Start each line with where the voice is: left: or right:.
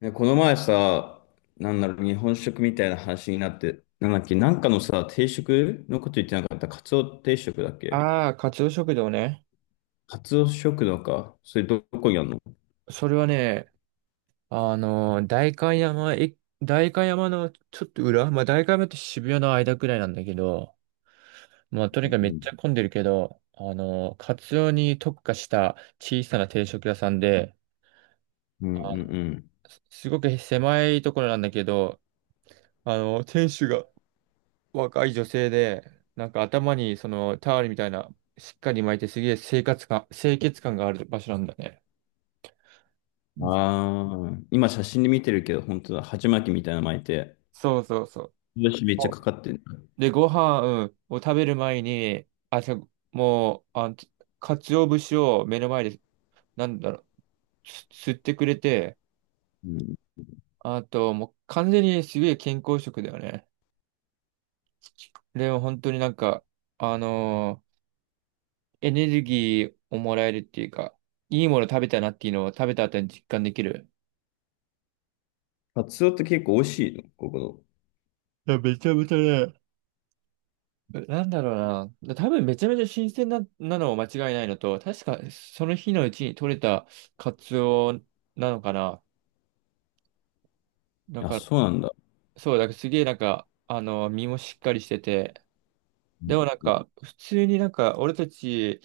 left: ねこの前さ、日本食みたいな話になって、なんだっけ、なんかのさ、定食のこと言ってなかった。カツオ定食だっけ。
right: ああ、カツオ食堂ね。
left: カツオ食堂か。それどこにあるの？
right: それはね、あのー、代官山、え、代官山のちょっと裏、まあ、代官山って渋谷の間くらいなんだけど、まあ、と
left: う
right: にかくめっ
left: ん
right: ちゃ混んでるけど、カツオに特化した小さな定食屋さんで、
left: うん
right: あの、
left: うん
right: すごく狭いところなんだけど、店主が若い女性で、なんか頭にそのタオルみたいな、しっかり巻いてすげえ生活感、清潔感がある場所なんだね。
left: うん。ああ、今写真で見てるけど、本当だ、鉢巻きみたいなの巻いて、
right: そうそうそう。
left: よし、めっちゃかかってる。
right: で、ご飯を食べる前に、じゃあもう、鰹節を目の前で、なんだろう、吸ってくれて、
left: うん。
right: あと、もう完全にすげえ健康食だよね。でも本当になんか、あのーエネルギーをもらえるっていうか、いいもの食べたなっていうのを食べた後に実感できる。
left: カツオって結構美味しいのここ
right: いや、めちゃめちゃね、なんだろうな。多分めちゃめちゃ新鮮なのは間違いないのと、確かその日のうちに取れたカツオなのかな。だ
left: の？あ、
right: か
left: そうなんだ。
right: そう、だからすげえなんか、身もしっかりしてて、
left: う
right: でも
left: ん。
right: なんか、普通になんか、俺たち、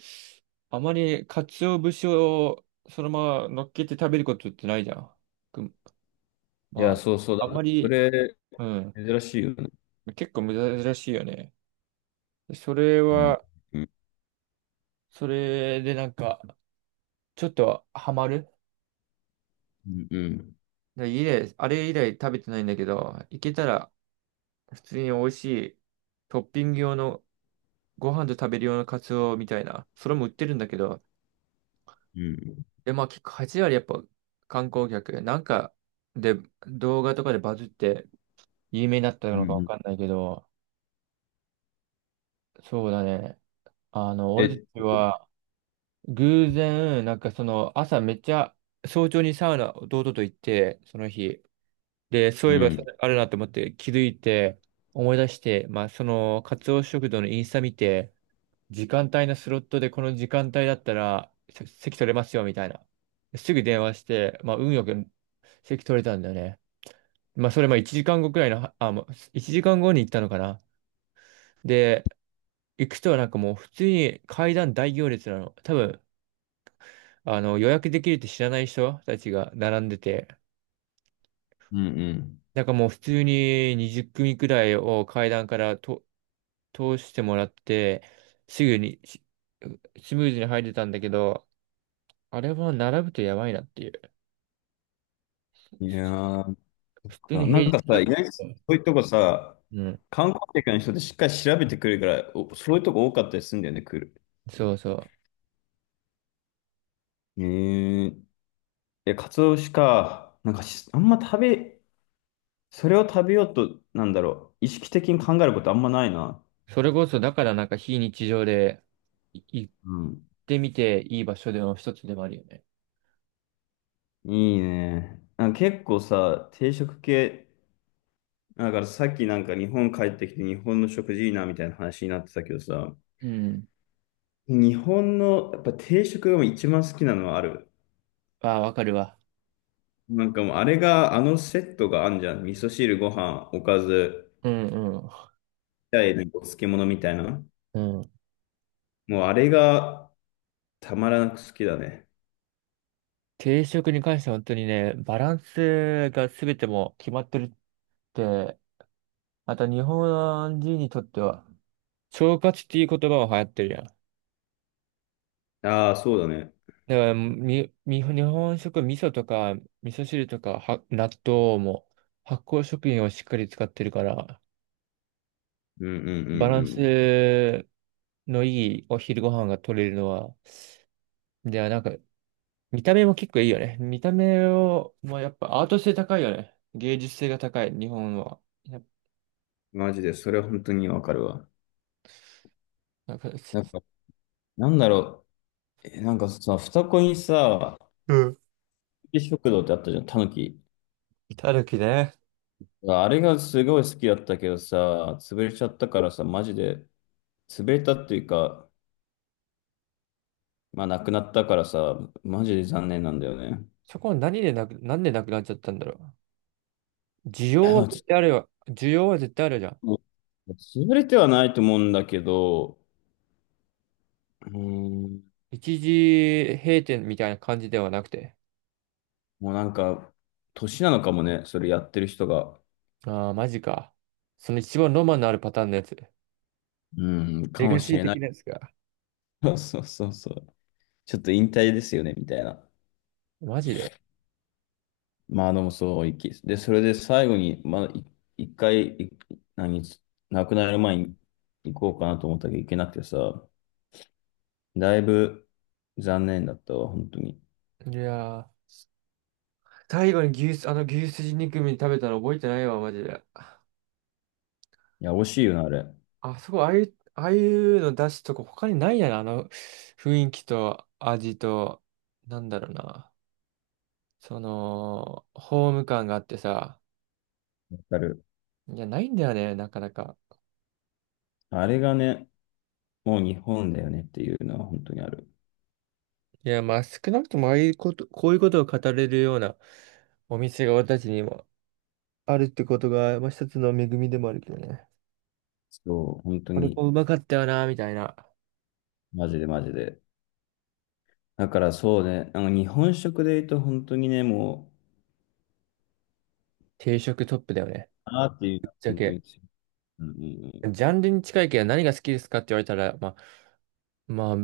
right: あまり鰹節をそのまま乗っけて食べることってないじゃん。く
left: い
right: ま
left: や、そうそう
right: あ、あ
left: だ。
right: ま
left: そ
right: り、
left: れ、
right: うん、
left: 珍しいよね。
right: 結構珍しいよね。それ
left: うん
right: は、
left: うん
right: それでなんか、ちょっとハマる。
left: うんうん
right: で以来、あれ以来食べてないんだけど、いけたら、普通に美味しい、トッピング用の、ご飯と食べる用のカツオみたいな、それも売ってるんだけど、
left: うん
right: で、まあ結構8割やっぱ観光客、なんかで動画とかでバズって有名になった
left: う
right: のか
left: んう
right: わ
left: ん。
right: かんないけど、そうだね。俺
left: え、
right: たちは偶然、なんかその朝めっちゃ早朝にサウナ弟と行って、その日。で、そう
left: う
right: いえばそ
left: ん。
right: れあるなと思って気づいて思い出して、まあそのカツオ食堂のインスタ見て、時間帯のスロットでこの時間帯だったら席取れますよみたいな。すぐ電話して、まあ運よく席取れたんだよね。まあ、それまあ1時間後くらいの、あ、もう1時間後に行ったのかな。で、行くとなんかもう普通に階段大行列なの。多分、予約できるって知らない人たちが並んでて、
left: うん。
right: なんかもう普通に20組くらいを階段からと通してもらって、すぐにスムーズに入れたんだけど、あれは並ぶとやばいなっていう。
left: ういやー、なん
right: 普通に
left: かな
right: 平
left: ん
right: 日
left: か
right: だ
left: さ、
right: っ
left: 意
right: た。
left: 外にそういうとこさ、
right: うん。
left: 観光客の人ってしっかり調べてくるから、おそういうとこ多かったりするんだよね、来る。
right: そうそう。
left: えー、いや、カツオ節か。なんかし、あんま食べ、それを食べようと、意識的に考えることあんまないな。
right: それこそ、だからなんか非日常で行っ
left: うん。
right: てみていい場所での一つでもあるよね。
left: いいね。なんか結構さ、定食系、だからさっきなんか日本帰ってきて日本の食事いいなみたいな話になってたけどさ、
right: うん。
left: 日本のやっぱ定食が一番好きなのはある。
right: ああ、わかるわ。
left: なんかもうあれが、あのセットがあんじゃん。味噌汁、ご飯、おかず、
right: うんう
left: 二いにお漬物みたいな。
right: ん。うん。
left: もうあれがたまらなく好きだね。
right: 定食に関しては本当にね、バランスが全てもう決まってるって、また日本人にとっては、腸活っていう言葉も流行ってるやん。だか
left: ああ、そうだね。
right: ら日本食、味噌とか、味噌汁とか、は、納豆も、発酵食品をしっかり使ってるから、
left: うんうんうん
right: バラン
left: う
right: ス
left: ん。
right: のいいお昼ご飯が取れるのは、ではなんか、見た目も結構いいよね。見た目を、まあやっぱアート性高いよね。芸術性が高い、日本は。やっ
left: マジで、それは本当にわかるわ。
right: ぱ、なんか。
left: なんか、なんだろえ、なんかさ、双子にさ、
right: うん。
left: 食堂ってあったじゃん、タヌキ。
right: たぬきね。
left: あれがすごい好きだったけどさ、潰れちゃったからさ、マジで、潰れたっていうか、まあなくなったからさ、マジで残念なんだよね。
right: そこは何でなく、なんでなくなっちゃったんだろう。需
left: い
right: 要
left: や、で
right: は
left: も
right: 絶対あるよ。需要は絶対あるじゃん。
left: もう潰れてはないと思うんだけど、うーん、
right: 一時閉店みたいな感じではなくて。
left: もうなんか、年なのかもね、それやってる人が。
right: ああ、マジか。その一番ロマンのあるパターンのやつ。
left: うん、
right: レ
left: かも
right: ガ
left: し
right: シー
left: れな
right: 的
left: い。
right: なやつか。
left: そうそうそう。ちょっと引退ですよね、みたいな。
right: マジで。
left: まあでもそう、きで、それで最後に、まあ、い一回、い何、亡くなる前に行こうかなと思ったけど行けなくてさ、だいぶ残念だったわ、本当に。い
right: いやー。最後に牛すじ肉食べたの覚えてないわ、マジで。
left: や、惜しいよな、あれ。わ
right: あそこ、ああいうの出すとこ他にないやな、あの雰囲気と味と、なんだろうな。その、ホーム感があってさ。
left: かる。
right: いや、ないんだよね、なかなか。
left: あれがね、もう日本だよねっていうのは本当にある。
right: いや、まあ、少なくともああいうこと、こういうことを語れるようなお店が私たちにもあるってことが、まあ、一つの恵みでもあるけどね。
left: そう、本当
right: これ
left: に、
right: もうまかったよな、みたいな。
left: マジでマジで。だからそうね、あの日本食で言うと本当にね、もう、
right: 定食トップだよね。
left: あーっていう
right: ぶ
left: の
right: っ
left: は
right: ちゃ
left: 本当
right: け。
left: に強い、うんうん
right: ジャンルに近いけど何が好きですかって言われたら、まあ、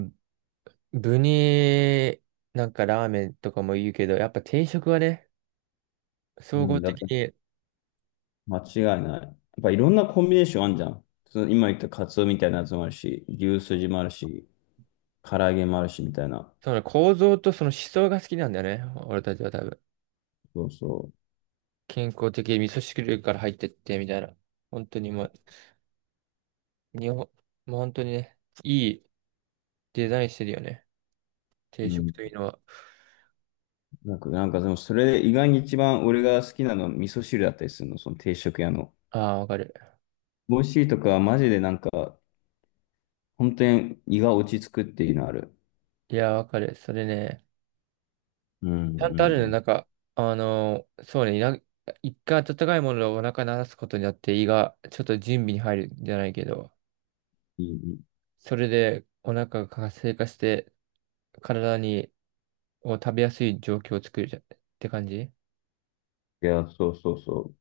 right: 具に、なんかラーメンとかも言うけど、やっぱ定食はね、
left: う
right: 総
left: ん。う
right: 合
left: ん、だって
right: 的に、
left: 間違いない。やっぱいろんなコンビネーションあんじゃん。その今言ったカツオみたいなやつもあるし、牛すじもあるし、唐揚げもあるしみたいな。
right: その構造とその思想が好きなんだよね。俺たちは多分。
left: そうそ
right: 健康的に味噌汁から入ってって、みたいな。本当にもう、日本、もう本当にね、いいデザインしてるよね。定
left: う。う
right: 食とい
left: ん。
right: うのは。
left: なんかでもそれで意外に一番俺が好きなのは味噌汁だったりするの、その定食屋の。
right: ああ、わかる。
left: 美味しいとかはマジでなんか、本当に胃が落ち着くっていうのある。
right: いや、わかる。それね。
left: うん
right: ちゃ
left: う
right: んと
left: ん
right: あるね。
left: うん。
right: なんか、そうね、一回温かいものをお腹にらすことによって胃がちょっと準備に入るんじゃないけど、
left: いい。
right: それでお腹が活性化して体にを食べやすい状況を作るじゃって感じ
left: いや、そうそうそう。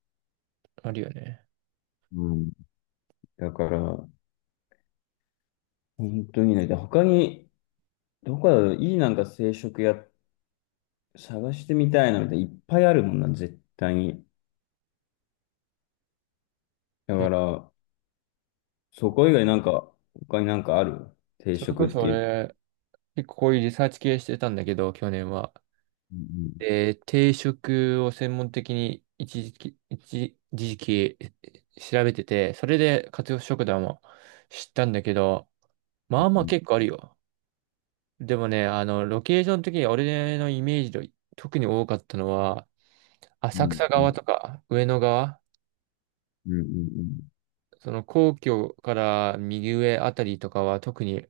right: あるよね。
left: うん。だから、本当にね、で他に、どこだろう、いいなんか定食屋探してみたいなみたいな、いっぱいあるもんな、絶対に。だか
right: え、
left: ら、そこ以外なんか、他になんかある？定
right: それ
left: 食
right: こ
left: っ
right: そ
left: ていう。
right: 俺、結構こういうリサーチ系してたんだけど、去年は。
left: うん
right: で、定食を専門的に一時期調べてて、それで活用食堂も知ったんだけど、
left: う
right: まあまあ
left: ん
right: 結構あるよ。でもね、ロケーション的に俺のイメージで特に多かったのは、
left: う
right: 浅
left: ん
right: 草
left: うん
right: 側とか上野側、
left: うんうんうん。
right: その皇居から右上あたりとかは特に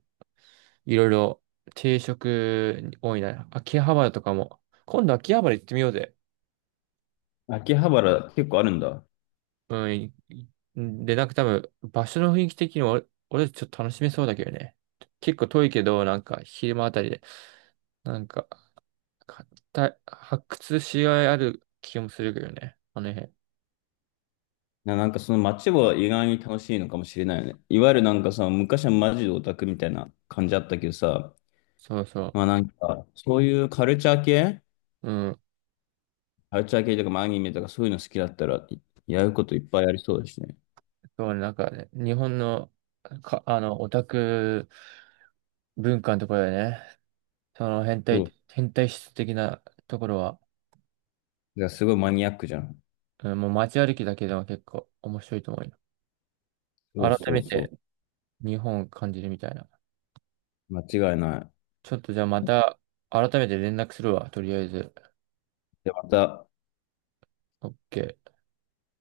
right: いろいろ定食多いな。秋葉原とかも。今度秋葉原行ってみようぜ。
left: 秋葉原結構あるんだ。
right: うん。で、なんか多分場所の雰囲気的に俺ちょっと楽しめそうだけどね。結構遠いけど、なんか昼間あたりで、なんか、か発掘しがいある気もするけどね。あの辺。
left: な、なんかその街は意外に楽しいのかもしれないよね。いわゆるなんかさ、昔はマジでオタクみたいな感じあったけどさ、
right: そうそ
left: まあ
right: う。
left: なんか、そういうカルチャー系
right: うん、
left: カルチャー系とかアニメとかそういうの好きだったら、いやることいっぱいありそうですね。
right: そうね、なんかね、日本の、か、あの、オタク文化のところでね、その
left: そう。
right: 変態質的なところは、
left: いや、すごいマニアックじゃん。
right: うん、もう街歩きだけでも結構面白いと思うよ。
left: そう
right: 改
left: そ
right: め
left: う
right: て
left: そ
right: 日本を感じるみたいな。
left: う。間違いない。
right: ちょっとじゃあまた、改めて連絡するわ、とりあえず。
left: で、また、
right: OK。